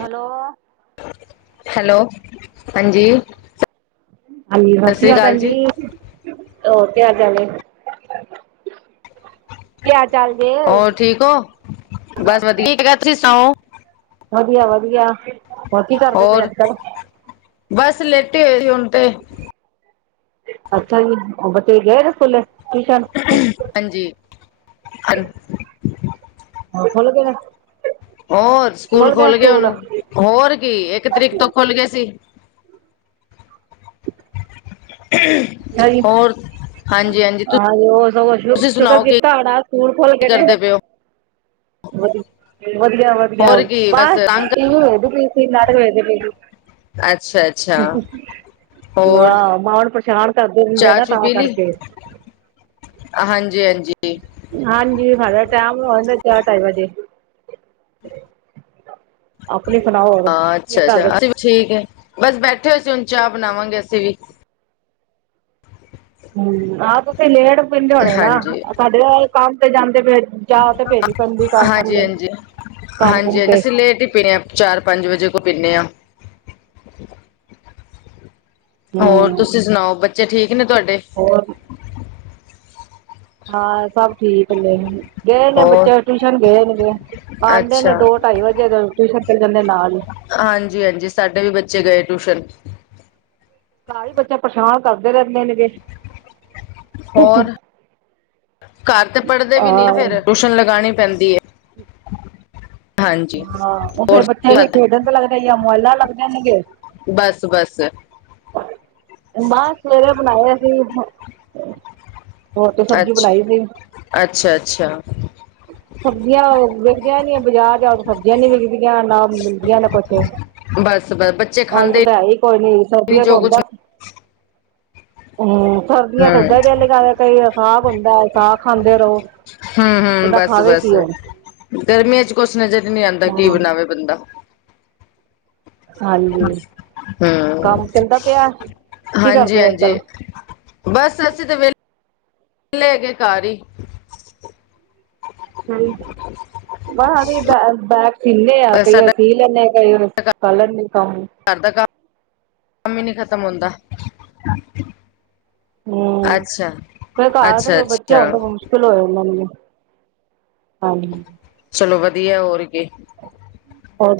Hello. Hello ਹਾਂਜੀ। ਹਾਂਜੀ ਸਤਿ ਸ੍ਰੀ ਅਕਾਲ ਭੈਣ ਜੀ। ਹੋਰ ਕੀ ਹਾਲ ਚਾਲ ਹੈ ਕਿਆ ਹਾਲ ਚਾਲ ਜੇ। ਹੋਰ ਠੀਕ ਹੋ ਬਸ ਵਧੀਆ ਹੈਗਾ ਹੈਂ। ਤੁਸੀਂ ਸੁਣਾਓ। ਵਧੀਆ ਵਧੀਆ ਹੋਰ ਕੀ ਕਰਦੇ ਪਏ ਹੋਰ ਅੱਜ ਕੱਲ੍ਹ। ਬਸ ਲੇਟੇ ਹੋਏ ਸੀ ਹੁਣ ਤੇ। ਅੱਛਾ ਜੀ ਬੱਚੇ ਗਏ ਨੇ ਸਕੂਲੇ। ਹਾਂਜੀ ਹਾਂਜੀ। ਹੁਣ ਫੁੱਲਗੇ ਨੇ। ਹੋਰ ਸਕੂਲ ਖੁੱਲ ਖੋਲ ਗਏ ਸਕੂਲ ਹੁਣ ਹੋਰ ਕੀ ਇੱਕ ਤਰੀਕ ਤੋਂ ਖੋਲ ਗਏ ਸੀ। ਅੱਛਾ ਜੀ ਹੋਰ। ਹਾਂਜੀ ਉਹ ਸਗੋਂ ਤੁਸੀਂ ਸ਼ੁਕਰ ਸੁਣਾਓ ਕੀ ਕੀਤਾ ਹੋਣਾ ਸਕੂਲ ਖੁੱਲ ਗਏ ਨੇ। ਕਰਦੇ ਪਏ ਹੋ ਵਧੀਆ ਵਧੀਆ ਹੋਰ ਕੀ ਬਸ ਤੰਗ ਟੀਵੀ ਦੇਖਦੀ ਸੀ। ਅਸੀਂ ਨਾਟਕ ਦੇਖ ਰਹੀ ਅੱਛਾ ਅੱਛਾ ਸੀ। ਹੋਰ ਵਾਹ ਮਨਪ੍ਰਚਾਵਾ। ਵਿਚਾਰ ਕਰਦੇ ਹੁੰਦੇ ਚਾਹ ਨਾ ਚੂ ਤਾਂ ਪੀ ਲਈ ਕਰਕੇ। ਹਾਂਜੀ ਹਾਂਜੀ। ਹਾਂਜੀ ਸਾਡਾ ਟਾਈਮ ਹੋ ਜਾਂਦਾ ਹੈ। ਚਾਰ ਢਾਈ ਵਜੇ। ਆਪਣੀ ਸੁਣਾਓ ਹੋਰ ਹਾਂ ਕੀਆ ਅੱਛਾ ਅੱਛਾ ਘਰ। ਅਸੀਂ ਵੀ ਠੀਕ ਹੈ। ਬਸ ਬੈਠੇ ਹੋਏ ਸੀ। ਹੁਣ ਚਾਹ ਬਣਾਵਾਂਗੇ ਅਸੀਂ ਵੀ। ਹੂੰ ਹਾਂ। ਤੁਸੀਂ ਲੇਟ। ਪੀਂਦੇ ਹੋਣੇ ਨਾ ਹਾਂਜੀ ਸਾਡੇ ਤੇ ਇਹ ਕੰਮ ਤੇ ਜਾਂਦੇ ਫੇਰ ਚਾਹ ਤੇ ਭੇਜਣੀ ਪੈਂਦੀ ਹਾਂਜੀ ਕਾਰਖਾਨੇ। ਹਾਂਜੀ ਕੰਮ ਕੁੰਮ ਹਾਂਜੀ ਹਾਂਜੀ ਤੇ। ਅਸੀਂ ਲੇਟ ਹੀ ਪੀਣੇ ਹਾਂ। ਚਾਰ ਪੰਜ ਵਜੇ ਕੋ ਪੀਦੇ ਹਾਂ। ਹੋਰ ਹਮ ਤੁਸੀਂ ਸੁਣਾਓ ਬੱਚੇ ਠੀਕ ਨੇ ਤੁਹਾਡੇ। ਹੋਰ। ਹਾਂ ਸਭ ਠੀਕ ਨੇ। ਗਏ ਨੇ ਹੋਰ ਬੱਚੇ ਟਿਊਸ਼ਨ ਗਏ ਨੇਗੇ ਆਉਂਦੇ ਨੇ ਅੱਛਾ ਦੋ ਢਾਈ ਵਜੇ ਫੇਰ ਟਿਊਸ਼ਨ ਚਲ ਜਾਂਦੇ ਨੇ ਨਾਲ ਹੀ। ਹਾਂਜੀ ਹਾਂਜੀ ਸਾਡੇ ਵੀ ਬੱਚੇ ਗਏ ਟਿਊਸ਼ਨ। ਘਰ ਬੱਚੇ ਪਰੇਸ਼ਾਨ ਕਰਦੇ ਰਹਿੰਦੇ ਨੇਗੇ। ਹੋਰ ਘਰ ਤੇ ਪੜ੍ਹਦੇ ਵੀ ਨਹੀਂ ਫੇਰ ਟਿਊਸ਼ਨ ਲਗਾਉਣੀ ਪੈਂਦੀ ਹੈ। ਹੂੰ। [unintelligible] ਹਾਂਜੀ ਹਾਂ ਉਹ ਫੇਰ ਹੋਰ ਕੀ ਬੱਚੇ ਫਿਰ ਖਾਦਾ ਖੇਡਣ ਤੇ ਲੱਗਦੇ ਜਾਂ ਮੋਬਾਈਲਾਂ ਲੱਗ ਜਾਣਗੇ। ਬੱਸ ਬੱਸ। ਮਾਂਹ ਸਵੇਰੇ ਬਣਾਇਆ ਸੀ ਹੁਣ। ਹੋਰ ਤੇ ਸਬਜ਼ੀ ਅੱਛਾ ਬਣਾਈ ਸੀ। ਅੱਛਾ ਅੱਛਾ ਸਬਜ਼ੀਆਂ ਵਿਕਦੀਆਂ ਨੀ ਬਾਜ਼ਾਰ ਜਾਓ ਤਾਂ ਸਬਜ਼ੀਆਂ ਨੀ ਵਿਕਦੀਆਂ ਨਾ ਮਿਲਦੀਆਂ ਨਾ ਕੁੱਛ ਬਸ ਬਸ ਬੱਚੇ ਖਾਂਦੇ ਕੋਈ ਨੀ ਸਰਦੀਆਂ ਤੋਂ ਜੋ ਕੁਛ ਹੁੰਦਾ ਹਮ ਹੂੰ ਸਰਦੀਆਂ ਤੇ ਓਦਾਂ ਹੀ ਦਿਲ ਲਗਾ ਕਈ ਸਾਗ ਹੁੰਦਾ ਸਾਗ ਖਾਂਦੇ ਰਹੋ ਹਮ ਹਮ ਬੰਦਾ ਬਸ ਖਾਵੇ ਬਸ ਕੀ ਹੁਣ ਗਰਮੀਆਂ ਚ ਕੁਛ ਨਜ਼ਰ ਹੀ ਨੀ ਆਉਂਦਾ ਕੀ ਹਾਂ ਬਣਾਵੇ ਬੰਦਾ ਹਾਂਜੀ ਹਮ ਕੰਮ ਚੱਲਦਾ ਪਿਆ ਕੀ ਹਾਂਜੀ ਕਰਦੇ ਅੱਜ ਹਾਂਜੀ ਕੱਲ ਬਸ ਅਸੀਂ ਤੇ ਵੇਲੇ ਵਿਹਲੇ ਹੈਗੇ ਕਾਰ ਹੀ ਹਮ ਮੈਂ ਹ ਬੈ ਸਿੰਨੇ ਆ ਅਹ ਕਈ ਸਾਡਾ ਸੀਲਰ ਨੇ ਕਈਰ ਕਲਰ ਨੇ ਕਮ ਘ ਦਾ ਕੰਮ ਕੰਮ ਹੀ ਨਹੀਂ ਖਤਮ ਹੁੰਦਾ ਹਮ ਅੱਛਾ ਫਿਰ ਘਰ ਤੇ ਅੱਛਾ ਫਿਰ ਬੱਚੇ ਅੱਛਾ ਹੋਣ ਤੇ ਫੇਰ ਮੁਸ਼ਕਿਲ ਹੋ ਗਿਆ ਉਹਨਾਂ ਨੂੰ ਹਾਂਜੀ ਚਲੋ ਵਧੀਆ ਹੋਰ ਕੀ ਹੋਰ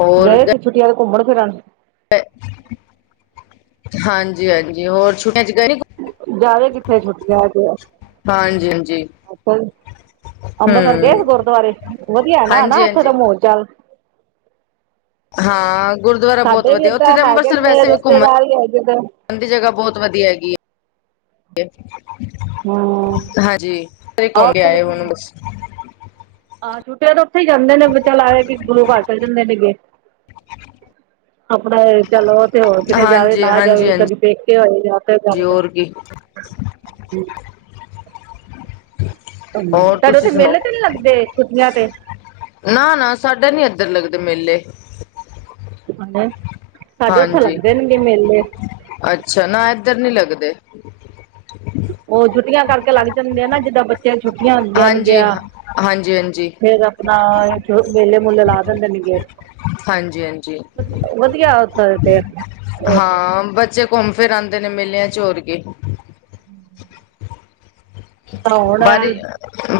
ਹੋਰ ਗਏ ਸੀ ਗ- ਛੁੱਟੀਆਂ ਤੇ ਘੁੰਮਣ ਫਿਰਨ ਹਾਂਜੀ ਹਾਂਜੀ ਹੋਰ ਛੁੱਟੀਆਂ ਚ ਗਹਿਣੀ ਜ਼ਿਆਦਾ ਕਿੱਥੇ ਛੁੱਟੀਆਂ ਤੇ ਹਾਂਜੀ ਹਾਂਜੀ ਅੰਮ੍ਰਿਤਸਰ ਗਏ ਹੂੰ ਗੁਰਦੁਆਰੇ ਵਧੀਆ ਨਾ ਨਾ ਹਾਂਜੀ ਇੱਥੇ ਦਾ ਹਾਂਜੀ ਮੋਰ ਚਾਲ ਹਾਂ ਗੁਰਦੁਆਰਾ ਬਹੁਤ ਸਾਡੇ ਵੀ ਵਧੀਆ ਉੱਥੇ ਏਦਾਂ ਤਾਂ ਹੈਗੇ ਅੰਮ੍ਰਿਤਸਰ ਨੇ ਵੈਸੇ ਵੀ ਘੁੰਮਣ ਰਿਸ਼ਤੇਦਾਰ ਹੀ ਹੈਗੇ ਨੇ ਉਹ ਦੀ ਜਗ੍ਹ ਬਹੁਤ ਵਧੀਆ ਹੈਗੀ ਹੈ ਹਮ ਹਾਂਜੀ ਤੇਰੇ ਆਹ ਘੁਮਗੇ ਆਏ ਹੁਣ ਬਸ ਆਂ ਛੁੱਟੀਆਂ ਤਾਂ ਉੱਥੇ ਹੀ ਜਾਂਦੇ ਨੇ ਬਾਲ ਆਏ ਵੀ ਗੁਰੂ ਘਾਟ ਚ ਜਾਂਦੇ ਨੇਗੇ ਆਪਣਾ, ਚਲੋ ਤੇ ਹੋਰ ਕਿਤੇ ਜਾਵੇ ਹਾਂਜੀ ਨਾ ਹਾਂਜੀ ਜਾਵੇ, ਹਾਂਜੀ ਕਦੀ ਦੇਖ ਹੋਏ ਤਾਂ ਜੀ ਜਾਏ ਹੋਰ ਕੀ [unintelligible] ਹੋਰ ਤੁਹਾਡੇ ਤੁਸੀਂ ਉੱਥੇ, ਮੇਲੇ ਤੇ ਸੁਣਾਓ ਨੀ ਲੱਗਦੇ, ਛੁੱਟੀਆਂ ਤੇ? ਨਾ- ਨਾ, ਸਾਡਾ ਨੀ ਇੱਧਰ ਲੱਗਦੇ ਮੇਲੇ। ਹਾਂ, ਸਾਡੇ ਉੱਥੇ ਹਾਂਜੀ ਲੱਗਦੇ ਨੇ ਗੇ ਮੇਲੇ। ਅੱਛਾ, ਨਾ ਇੱਧਰ ਨਹੀਂਂ ਲੱਗਦੇ। ਉਹ ਛੁੱਟੀਆਂ ਕਰਕੇ ਲੱਗ ਜਾਂਦੇ ਆ, ਨਾ ਜਿੱਦਾਂ ਬੱਚਿਆਂ ਨੂੰ ਛੁੱਟੀਆਂ ਹਾਂਜੀ ਹੁੰਦੀਆਂ ਹਾਂ, [unintelligible] ਹਾਂਜੀ ਹਾਂਜੀ ਫੇਰ ਆਪਣਾ ਮੇਲੇ -ਮੂਲੇ, ਲਾ ਦਿੰਦੇ ਨੇ ਗੇ ਹਾਂਜੀ ਹਾਂਜੀ ਵਧ, ਵਧੀਆ ਥੋਂ ਦੇ ਹਾਂ, ਬੱਚੇ ਘੁੰਮ ਫਿਰ, ਆਉਂਦੇ ਨੇ, ਮੇਲਿਆਂ ਚੋ ਹੋਰ ਕੀ ਹਮ ਬਾਰਿ,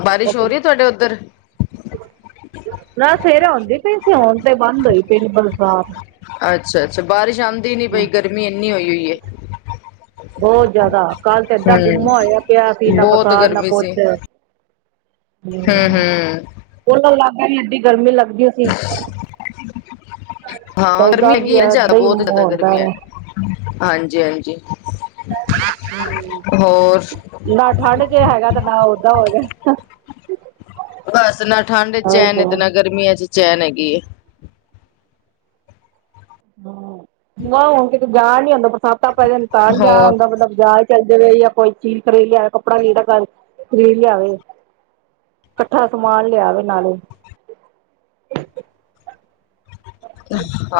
ਬਾਰਿਸ਼ ਹੋ ਰਹੀ ਤੁਹਾਡੇ ਉੱਧਰ? ਨਾ, ਸਵੇਰੇ ਹੁੰਦੀ ਪਈ ਸੀ, ਹੁਣ ਤੇ ਬੰਦ ਹੋਈ ਪਈ ਬਰਸਾਤ। ਅੱਛਾ- ਅੱਛਾ, ਬਾਰਿਸ਼ ਆਉਂਦੀ ਨੀ ਪਈ, ਗਰਮੀ ਇੰਨੀ ਹੋਈ -ਹੋਈ ਹੈ। ਬਹੁਤ ਜ਼ਿਆਦਾ, ਕੱਲ ਤੇ ਏਦਾਂ ਗੁੰਮਾ ਹਮ ਹੋਇਆ ਪਿਆ ਸੀ, ਨਾ ਬਹੁਤ ਬਰਸਾਤ ਨਾ ਗਰਮੀ ਕੁਛ। ਸੀ ਹਮ ਕੂਲਰ ਲਗਾ, ਕੇ ਵੀ ਏਡੀ ਗਰਮੀ ਲੱਗਦੀ ਸੀ। ਹਾਂ। ਤੇ ਹਾਂ, ਗਰਮੀ ਓਦਾਂ ਵੀ ਹੈਗੀ ਆ, ਜ਼ਿਆਦਾ ਏਦਾਂ ਹੀ ਬਹੁਤ ਜ਼ਿਆਦਾ ਹੁੰਦਾ ਗਰਮੀ ਹੈ, ਵਾ ਹਾਂਜੀ- ਹਾਂਜੀ। ਹੋਰ ਨਾ ਠੰਡ ਜੇ, ਹੈਗਾ ਤੇ ਨਾ ਓਦਾਂ ਹੋ ਗਿਆ। ਬਸ ਨਾ ਠੰਡ ਚ ਚੈਨ, ਤੇ ਗਿਆ। ਨਾ ਗਰਮੀਆਂ ਚ ਚੈਨ ਹੈਗੀ ਏ। ਹਮ, ਹੁਣ ਕਿਤੇ ਜਾਣ ਨੀ ਹੁੰਦਾ, ਬਰਸਾਤਾਂ ਪੈ ਜਾਣ ਤਾਂ ਨੀ ਜਾਣ ਹੋਰ ਹੁੰਦਾ, ਮਤਲਬ ਬਜਾ ਚੱਲ ਜਾਏ, ਜਾਂ ਕੋਈ ਚੀਜ਼ ਖਰੀਦ ਲਿਆਵੇ, ਕੱਪੜਾ ਲੀੜਾ, ਘਰ ਖਰੀਦ ਲਿਆਵੇ। ਇਕੱਠਾ ਸਮਾਨ, ਲਿਆਵੇ ਨਾਲੇ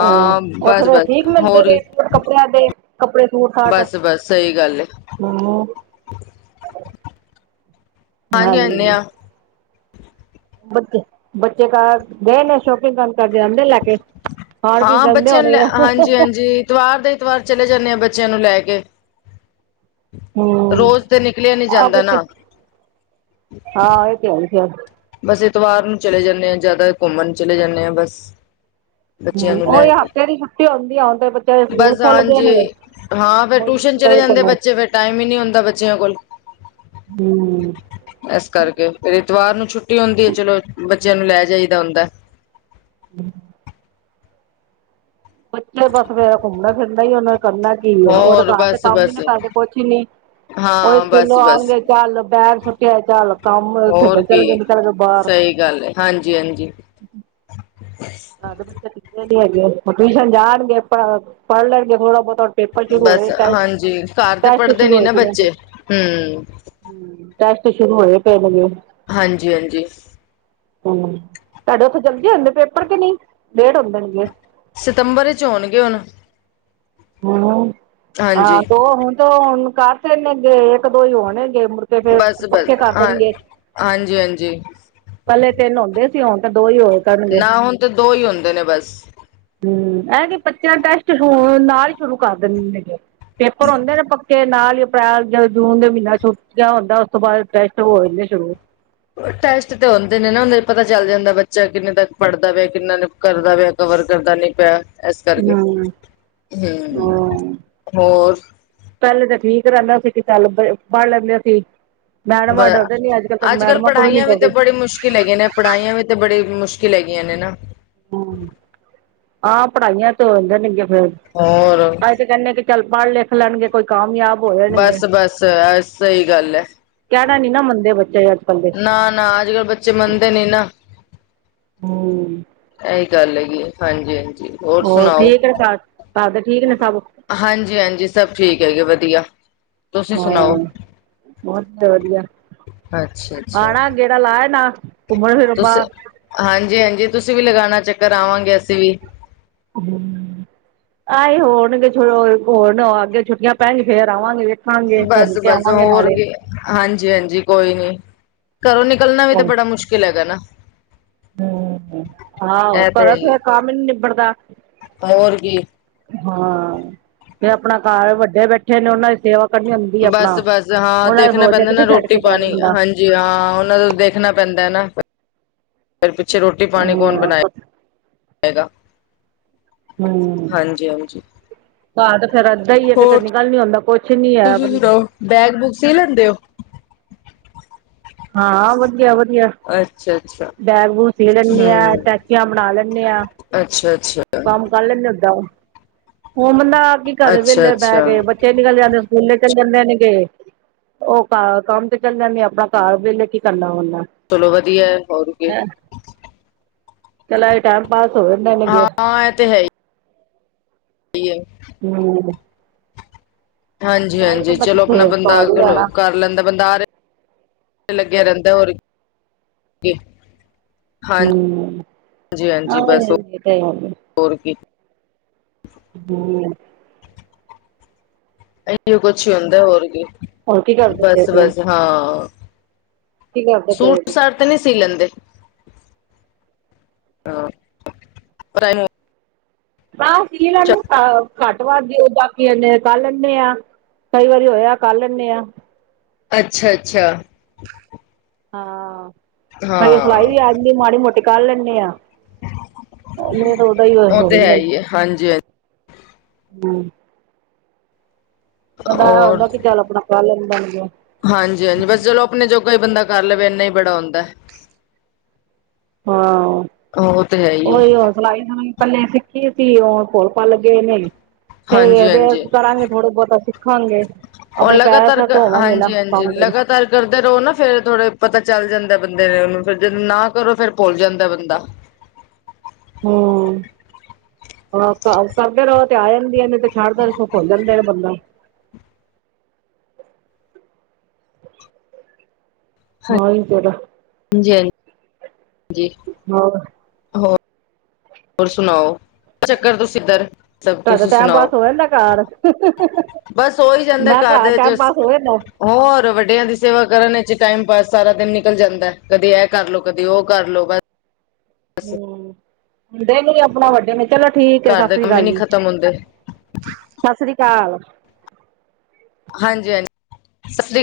ਹਮ ਬਸ ਉੱਥੇ ਦੇ -ਬਸ ਠੀਕ ਮਿਲਦੇ ਹੋਰ ਲੀ ਰੇਟ ਕੱਪੜਿਆਂ ਦੇ ਕੱਪੜੇ ਸੂਟ ਸਾਟ ਬਸ -ਬਸ, ਸਹੀ ਗੱਲ ਹੈ। ਹਮ ਹਾਂਜੀ, ਲਿਆਨੇ ਆ। ਬੱਚੇ, ਬੱਚੇ ਕ ਗਏ ਨੇ ਸ਼ੋਪਿੰਗ ਕਰਨ? ਕਰ ਜਾਂਦੇ ਲੈਕੇ, ਖਾਣ ਪੀਣ ਹਾਂ ਜਾਂਦੇ ਬੱਚਿਆਂ ਨੂੰ ਹੋਣੇ ਲੈ ਆ। ਹ ਹ ਹਾਂਜੀ ਹ ਹਾਂਜੀ ਇਤਵਾਰ ਦੇ ਇਤਵਾਰ ਚਲੇ ਜਾਂਦੇ ਆ, ਬੱਚਿਆਂ ਨੂੰ ਲੈ ਕੇ। ਹਮ ਰੋਜ਼ ਤੇ ਨਿਕਲਿਆ ਨੀ, ਆਹ ਜਾਂਦਾ ਬੱਚੇ ਨਾ। ਹਾਂ, ਇਹ ਤੇ ਹੈ ਈ ਫੇਰ। ਬਸ, ਇਤਵਾਰ ਨੂੰ ਚਲੇ ਜਾਂਦੇ ਆ, ਜ਼ਿਆਦਾ ਘੁੰਮਣ ਨੂੰ ਚਲੇ ਜਾਂਦੇ ਹਾਂ ਬਸ। ਬੱਚਿਆਂ ਹ ਨੂੰ ਲੈ ਉਹੀ ਕੇ ਹਫ਼ਤੇ ਦੀ ਛੁੱਟੀ ਹੁੰਦੀ ਆ, ਹੁਣ ਤੇ ਬੱਚਿਆਂ ਸਕੂਲ ਬਸ ਖੁੱਲ ਗਏ ਹਾਂਜੀ ਨੇ ਹਾਂ ਫੇਰ ਹੋਰ ਟਿਊਸ਼ਨ ਮੁੱਦਾ ਚਲੇ ਜਾਂਦੇ ਕਮੋ ਬੱਚੇ, ਫੇਰ ਟਾਈਮ ਹੀ ਨਹੀਂ ਹੁੰਦਾ ਬੱਚਿਆਂ ਕੋਲ। ਹੂੰ। ਇਸ ਕਰਕੇ ਐਤਵਾਰ ਨੂੰ ਛੁੱਟੀ ਹੁੰਦੀ ਹੈ, ਚਲੋ ਬੱਚਿਆਂ ਨੂੰ ਲੈ ਜਾਈਦਾ ਹੁੰਦਾ। ਹੂੰ ਬੱਚੇ ਬਸ ਫੇਰ ਘੁੰਮਣਾ ਫਿਰਨਾ ਹੀ, ਉਹਨਾ ਕਰਨਾ ਕੀ ਹੈ? ਉਹ ਤੇ ਹੋਰ ਘਰ ਤੇ ਬਸ ਕੰਮ ਹੀ ਬਸ ਨ ਕਰਦੇ, ਕੁਛ ਨੀ ਉਹੀ ਹਾਂ ਸਕੂਲੋਂ ਬਸ ਬਸ ਆਣਗੇ, ਚੱਲ ਬੈਗ ਸੁੱਟਿਆ, ਚੱਲ ਕੰਮ, ਹੋਰ ਖੇਡਣ ਚੱਲ ਕੀ ਗਏ, ਨਿਕਲ ਗਏ ਬਾਹਰ ਸਹੀ ਗੱਲ ਹੈ, ਹਾਂਜੀ-ਹਾਂਜੀ। ਘਰ ਤੇ ਬੱਚੇ ਟਿੱਕਦੇ ਨੀ ਹੈਗੇ, ਟਿਊਸ਼ਨ ਜਾਣਗੇ ਪ ਪੜ੍ਹ ਲੈਣਗੇ, ਥੋੜਾ ਬਹੁਤਾ ਪੇਪਰ ਸ਼ੁਰੂ ਬਸ, ਹੋਏ ਟਾਈਮ ਹਾਂਜੀ ਘਰ ਤੇ ਟੈਸਟ ਪੜ੍ਹਦੇ ਸ਼ੁਰੂ ਨੀ ਹੋਏ ਨਾ ਪਏ ਨੇ ਬੱਚੇ, ਹਮਮ ਟੈਸਟ, ਸ਼ੁਰੂ ਹੋਏ ਪਏ ਨੇ ਹਾਂਜੀ- ਹਾਂਜੀ਼। ਹਮ, ਤੁਹਾਡੇ ਉੱਥੇ ਜਲਦੀ ਹੁੰਦੇ ਪੇਪਰ ਕਿ ਨਹੀਂ, ਲੇਟ ਹੁੰਦੇ ਨ ਗੇ। ਸਤੰਬਰ ਚ, ਹੋਣਗੇ ਹੁਣ। ਹਉ, ਹਾਂ ਹਾਂਜੀ ਦੋ ਹੁਣ ਤਾਂ ਹੁਣ ਕਰਦੇ ਨੇ ਗਏ, ਇੱਕ ਦੋ ਹੀ ਹੋਣੇਗੇ। ਤੇ ਫੇਰ ਪੱਕੇ ਕਰ ਦੇਣਗੇ। ਹਾਂਜੀ-ਹਾਂਜੀ। ਪੈਲੇ ਤਿੰਨ ਹੁੰਦੇ ਸੀ ਹੁਣ ਤੇ ਦੋ ਈ ਹੋਏ ਕਰਨਗੇ ਨਾ ਹੁਣ ਤਾਂ ਦੋ ਈ ਹੁੰਦੇ ਨੇ ਬਸ ਹੂੰ, ਐਤਕਿ ਬੱਚਿਆਂ ਟੈਸਟ ਹੁਣ ਨਾਲ ਈ ਸ਼ੁਰੂ ਕਰ ਦੇਨਗੇ। ਪੇਪਰ ਹੋਂਦੇ ਨੇ ਪੱਕੇ ਨਾਲ ਈ ਅਪ੍ਰੈਲ ਜਦੋਂ ਜੂਨ ਦੇ ਮਹੀਨਾ ਛੁੱਟੀਆਂ ਦਾ ਹੁੰਦਾ ਉਸ ਤੋਂ ਬਾਦ ਟੈਸਟ ਹੋਣਗੇ ਸ਼ੁਰੂ ਟੈਸਟ ਤੇ ਹੁੰਦੇ ਨੇ ਨਾ ਉਹਦੇ ਪਤਾ ਚੱਲ ਜਾਂਦਾ ਬੱਚਾ ਕਿੰਨੇ ਤੱਕ ਪੜਦਾ ਪਿਆ ਕਿੰਨਾ ਨੇ ਕਰਦਾ ਪਿਆ ਕਵਰ ਕਰਦਾ ਨੀ ਪਿਆ ਇਸ ਕਰਕੇ ਹਮ ਹੂੰ, ਹੋਰ ਪੈਲੇ ਤੇ ਠੀਕ ਰੈਂਦਾ ਸੀ ਕਿ ਚੱਲ ਬਈ ਪੜ ਲੈਂਦੇ ਸੀ। ਬ ਮੈਡਮਾਂ ਡਰਦੇ ਨੀ ਤਾਂ ਅੱਜ ਕੱਲ ਮੈਡਮਾਂ ਕੋਲ ਨੀ ਪੜ੍ਹਾਈਆਂ ਵੀ ਤੇ ਡਰਦੇ ਬੜੀ ਮੁਸ਼ਕਿਲ ਹੈਗੀ ਨੇ ਪੜ੍ਹਾਈਆਂ ਵੀ ਤਾਂ ਬੜੀ ਮੁਸ਼ਕਿਲ ਹੈਗੀਆਂ ਨੇ ਨਾ ਹੂੰ, ਆਹ ਪੜ੍ਹਾਈਆਂ ਤੇ ਹੋ ਜਾਂਨਗੀਆਂ ਫੇਰ ਔਰ ਕਹਿਣੇ ਕੀ ਚੱਲ ਪੜ ਲਿਖ ਲੈਣਗੇ ਕੋਈ ਕਾਮਯਾਬ ਹੋ ਜਾਣਗੇ ਬਸ, ਬਸ ਅ ਸਈ ਗੱਲ ਐ। ਕਹਿਣਾ ਨੀ ਨਾ ਮੰਨਦੇ ਬੱਚੇ ਅੱਜ ਕੱਲ ਦੇ ਨਾ, ਨਾ ਅੱਜ ਕੱਲ ਬੱਚੇ ਮੰਨਦੇ ਨੀ ਨਾ ਹੂੰ। ਇਹੀ ਗੱਲ ਹੈਗੀ ਹਾਂਜੀ, ਹਾਂਜੀ। ਹੋਰ ਠੀਕ ਨੇ ਘਰ ਘਰਦੇ ਠੀਕ ਨੇ ਸਬ ਹਾਂਜੀ-ਹਾਂਜੀ ਸਭ ਠੀਕ ਹੈਗੇ ਵਦੀਆ। ਹਾਂ, ਵਦੀਆ-ਵਦੀਆ, ਅੱਛਾ-ਅੱਛਾ ਆਣਾ ਗੇੜਾ ਲਾ ਏਨਾ ਤੁਸੀ ਹਾਂਜੀ-ਹਾਂਜੀ, ਤੁਸੀਂ ਵੀ ਲਗਾਣਾ ਚੱਕਰ ਆਵਾਂਗੇ ਅਸੀਂ ਵੀ ਆਏ ਹੋਣਗੇ [unintelligible] ਹੋਣ ਅੱਗੇ ਛੁੱਟੀਆਂ ਪੈਣਗੀ ਫੇਰ ਆਵਾਂਗੇ ਵੇ ਖਾਂਗੇ, ਘੁੰਮ ਕੇ ਬਸ-ਬਸ ਆਵਾਂਗੇ ਹੋਰ ਨਾਲੇ। ਕੀ ਹਾਂਜੀ-ਹਾਂਜੀ, ਕੋਈ ਨੀ, ਘਰੋਂ ਨਿਕਲਣਾ ਵੀ ਤਾਂ ਬੜਾ ਮੁਸ਼ਕਿਲ ਹੈਗਾ ਨਾ ਹੂੰ, ਆਹੋ ਇਹ ਤੇ ਹੈ ਘਰੋ ਹੀ ਹੈ। ਫਿਰ ਕੰਮ ਈ ਨੀ ਨਿਬੜਦਾ ਹੋਰ ਕੀ ਹਾਂ, ਤੇ ਅਪਣਾ ਘਰ ਵੱਡੇ ਬੈਠੇ ਨੇ ਉਹਨਾਂ ਦੀ ਸੇਵਾ ਕਰਨੀ ਹੁੰਦੀ ਹੈ ਆਪਣਾ ਬਸ-ਬਸ ਹਾਂ ਉਹਨਾਂ ਨੇ ਦੇਖਣਾ ਸੋਚਦੇ ਪੈਂਦਾ ਨਾ ਕਿੱਥੇ ਛੱਡ ਕੇ ਜਾਵੇ ਰੋਟੀ-ਪਾਣੀ ਬੰਦਾ ਹਾਂਜੀ ਜੀ ਹਾਂ, ਉਹਨਾਂ ਦਾ ਦੇਖਣਾ ਪੈਂਦਾ ਐ ਨਾ, ਫਿਰ ਪਿੱਛੇ ਰੋਟੀ-ਪਾਣੀ ਕੌਣ ਹਾਂ ਬਣਾਏ? ਹੈਗਾ, ਹਮ ਹਾਂਜੀ-ਹਾਂਜੀ। ਘਰ ਤੇ ਫੇਰ ਐੱਦਾ ਈ ਐ ਕਿਤੇ ਨਿਕਲ ਨੀ ਹੁੰਦਾ ਕੁਛ ਨੀ ਐ ਬੈਗ-ਬੂਗ ਸੀ ਲੈਂਦੇ ਓ? ਹਾਂ, ਵਦੀਆ-ਵਦੀਆ। ਅੱਛਾ-ਅੱਛਾ। ਬੈਗ-ਬੂਗ ਸੀ ਲੈਣੀ ਆ, ਟੈਚੀਆਂ ਬਣਾ ਲੈਣੇ ਆ। ਅੱਛਾ-ਅੱਛਾ। ਕੰਮ ਕਰ ਲੈਣੇ ਆ ਓਦਾਂ ਹੁਣ ਬੰਦਾ ਕੀ ਕਰੇ ਅੱਛਾ ਵੇਲੇ ਬੈ ਅੱਛਾ ਕੇ ਬ ਬੱਚੇ ਨਿਕਲ ਜਾਂਦੇ ਸਕੂਲੇ ਚਲੇ ਜਾਂਦੇ ਨੇਗੇ ਉਹ ਕ ਕੰਮ ਤੇ ਚਲੇ ਜਾਣੀ ਆ, ਅਪਣਾ ਘਰ ਵੇਲੇ ਕੀ ਕਰਨਾ ਹੋਂਦਾ। ਚਲੋ ਵਦੀਆ ਐ, ਹੋਰ ਕੀ? ਚਲ ਏਈ ਟਾਈਮ ਪਾਸ ਹੋ ਜਾਂਦੇ ਨੇਗੇ। ਹਾਂ, ਇਹ ਤੇ ਹੈ ਈ। ਈ ਏ। ਹੂੰ। ਹਾਂਜੀ-ਹਾਂਜੀ, ਬੰਦਾ ਚਲੋ ਕਿੱਥੇ ਅਪਣਾ ਬੰਦਾ ਪਾੜ ਹੀ ਜਾਣਾ ਕਰ ਲੈਂਦਾ ਬੰਦਾ ਆਰੇ ਲੱਗਿਆ ਰਹਿੰਦਾ, ਹੋਰ ਕੀ। ਹਾਂਜੀ ਹੂੰ, ਹਾਂਜੀ ਬਸ [unintelligible] ਹੋਰ ਕੀ? [inaudible] [inaudible] ਇਹੀ ਕੁਛ ਹੁੰਦਾ ਹੈ ਹੋਰ ਕੀ? ਹੋਰ ਕੀ ਕਰਦੇ ਪਏ ਬਸ- ਸੀ ਬਸ ਹਾਂ ਕੀ ਕਰਦੇ ਪਏ ਸੀ ਸੁਰ-ਸਰ ਤਾ ਨਹੀਂ ਸੀ ਲੈਂਦੇ? ਬਸ ਸੀਲ ਨੂੰ ਪਾ ਘੱਟ ਵੱਧ ਦਿਓ ਬਾਕੀੇ ਕਰ ਲੈਂਦੇ ਆ ਕਈ ਵਾਰੀ ਹੋਇਆ ਕਰ ਲੈਂਦੇ ਆਂ ਅੱਛਾ-ਅੱਛਾ। ਹਾਂ, ਸਿਲਾਈ ਹਾਂ ਵੀ ਆ ਜਾਂਦੀ ਹੈ ਮਾੜੀ-ਮੋਟੀ ਕਰ ਲੈਂਦੇ ਆ ਨਹੀਂ ਤਾਂ ਉਹਦਾ ਹੀ ਉਹ ਤੇ ਹੈ ਹੀ ਹੈ ਹਾਂਜੀ ਹਾਂਜੀ ਬੰਦਾ ਇਹ ਹੁੰਦਾ ਚੱਲ ਆਪਣਾ ਪ ਲੈਣ ਬਣ ਗਿਆ [unintelligible] ਹਾਂਜੀ-ਹਾਂਜੀ, ਬਸ ਚਲੋ ਆਪਣੇ ਜੋਗਾ ਹੀ ਬੰਦਾ ਕਰ ਲਵੇ ਇੰਨਾ ਹੀ ਬੜਾ ਹਉਂਦਾ ਹੈ। ਹਾਂ, ਉਹ ਤੇ ਹੈ ਹੀ ਹੈ ਉਹੀ ਆ ਸਿਲਾਈ ਸੁਲਈ ਪਹਿਲੇ ਸਿੱਖੀ ਸੀ ਉਹ ਭੁੱਲ ਭਾਲ ਪ ਲੱਗੇ ਨੇ ਹਾਂਜੀ ਹਦੇ ਹਾਂਜੀ ਕਰਾਂਗੇ ਥੋੜਾ-ਬਹੁਤਾ ਸਿੱਖਾਂਗੇ ਉਹ ਆਪਣੇ ਪੈਰਾ ਸੈਟ ਹੋਵਾਂਗੇ ਨਾ ਪਾ ਕਰ-ਕਰਦੇ ਰਹੋ ਨਾ ਫਿਰ ਥੋੜੇ ਪਤਾ ਚੱਲ ਜਾਂਦਾ, ਬੰਦੇ ਨੇ ਉਹਨੂੰ ਫਿਰ ਜ ਨਾ ਕਰੋ ਫਿਰ ਭੁੱਲ ਜਾਂਦਾ ਬੰਦਾ। ਹਮ ਹਾ, ਕਰਦੇ ਰਹੋ ਤੇ ਆ ਜਾਂਦੀਆਂ ਨੇ ਤੇ ਛੱਡਦਾ ਭੁਲ ਜਾਂਦੇ ਨੇ ਬੰਦਾ ਮ ਹੀ ਤੇਰਾ ਹਾਂਜੀ-ਹਾਂਜੀ-ਹਾਂਜੀ ਹਾਂ ਹੋਰ ਸੁਣਾਓ? ਚੱਕਰ ਤੁਸੀ ਇੱਧਰ? ਸਭ ਤੁਹਾਡਾ ਤੁਸੀਂ ਟਾਈਮ ਸੁਣਾਓ ਪਾਸ ਹੋ ਜਾਂਦਾ ਘਰ? ਬਸ ਹੋਈ ਜਾਂਦਾ ਮੈਂ ਘਰ ਦੇ ਜ ਟਾਈਮ ਪਾਸ ਹੋ ਜਾਂਦਾ ਹੋਰ ਵੱਡਿਆਂ ਦੀ ਸੇਵਾ ਕਰਨ ਵਿੱਚ ਟਾਈਮ ਪਾਸ ਸਾਰਾ ਦਿਨ ਨਿਕਲ ਜਾਂਦਾ, ਕਦੇ ਇਹ ਕਰਲੋ ਕਦੇ ਉਹ ਕਰ ਲੋ ਬਸ ਹਮ, ਹੁੰਦੇ ਨੀ ਆਪਣਾ ਵੱਡੇ ਨੇ ਚਲੋ ਠੀਕ ਹੈ। ਸਤਿ ਘਰ ਦੇ ਸ੍ਰੀ ਕੰਮ ਹੀ ਅਕਾਲ ਨੀ ਜੀ ਖਤਮ ਹੁੰਦੇ ਸਤਿ ਸ੍ਰੀ ਅਕਾਲ। ਹਾਂਜੀ-ਹਾਂਜੀ, ਸਤ ਸ੍ਰੀ।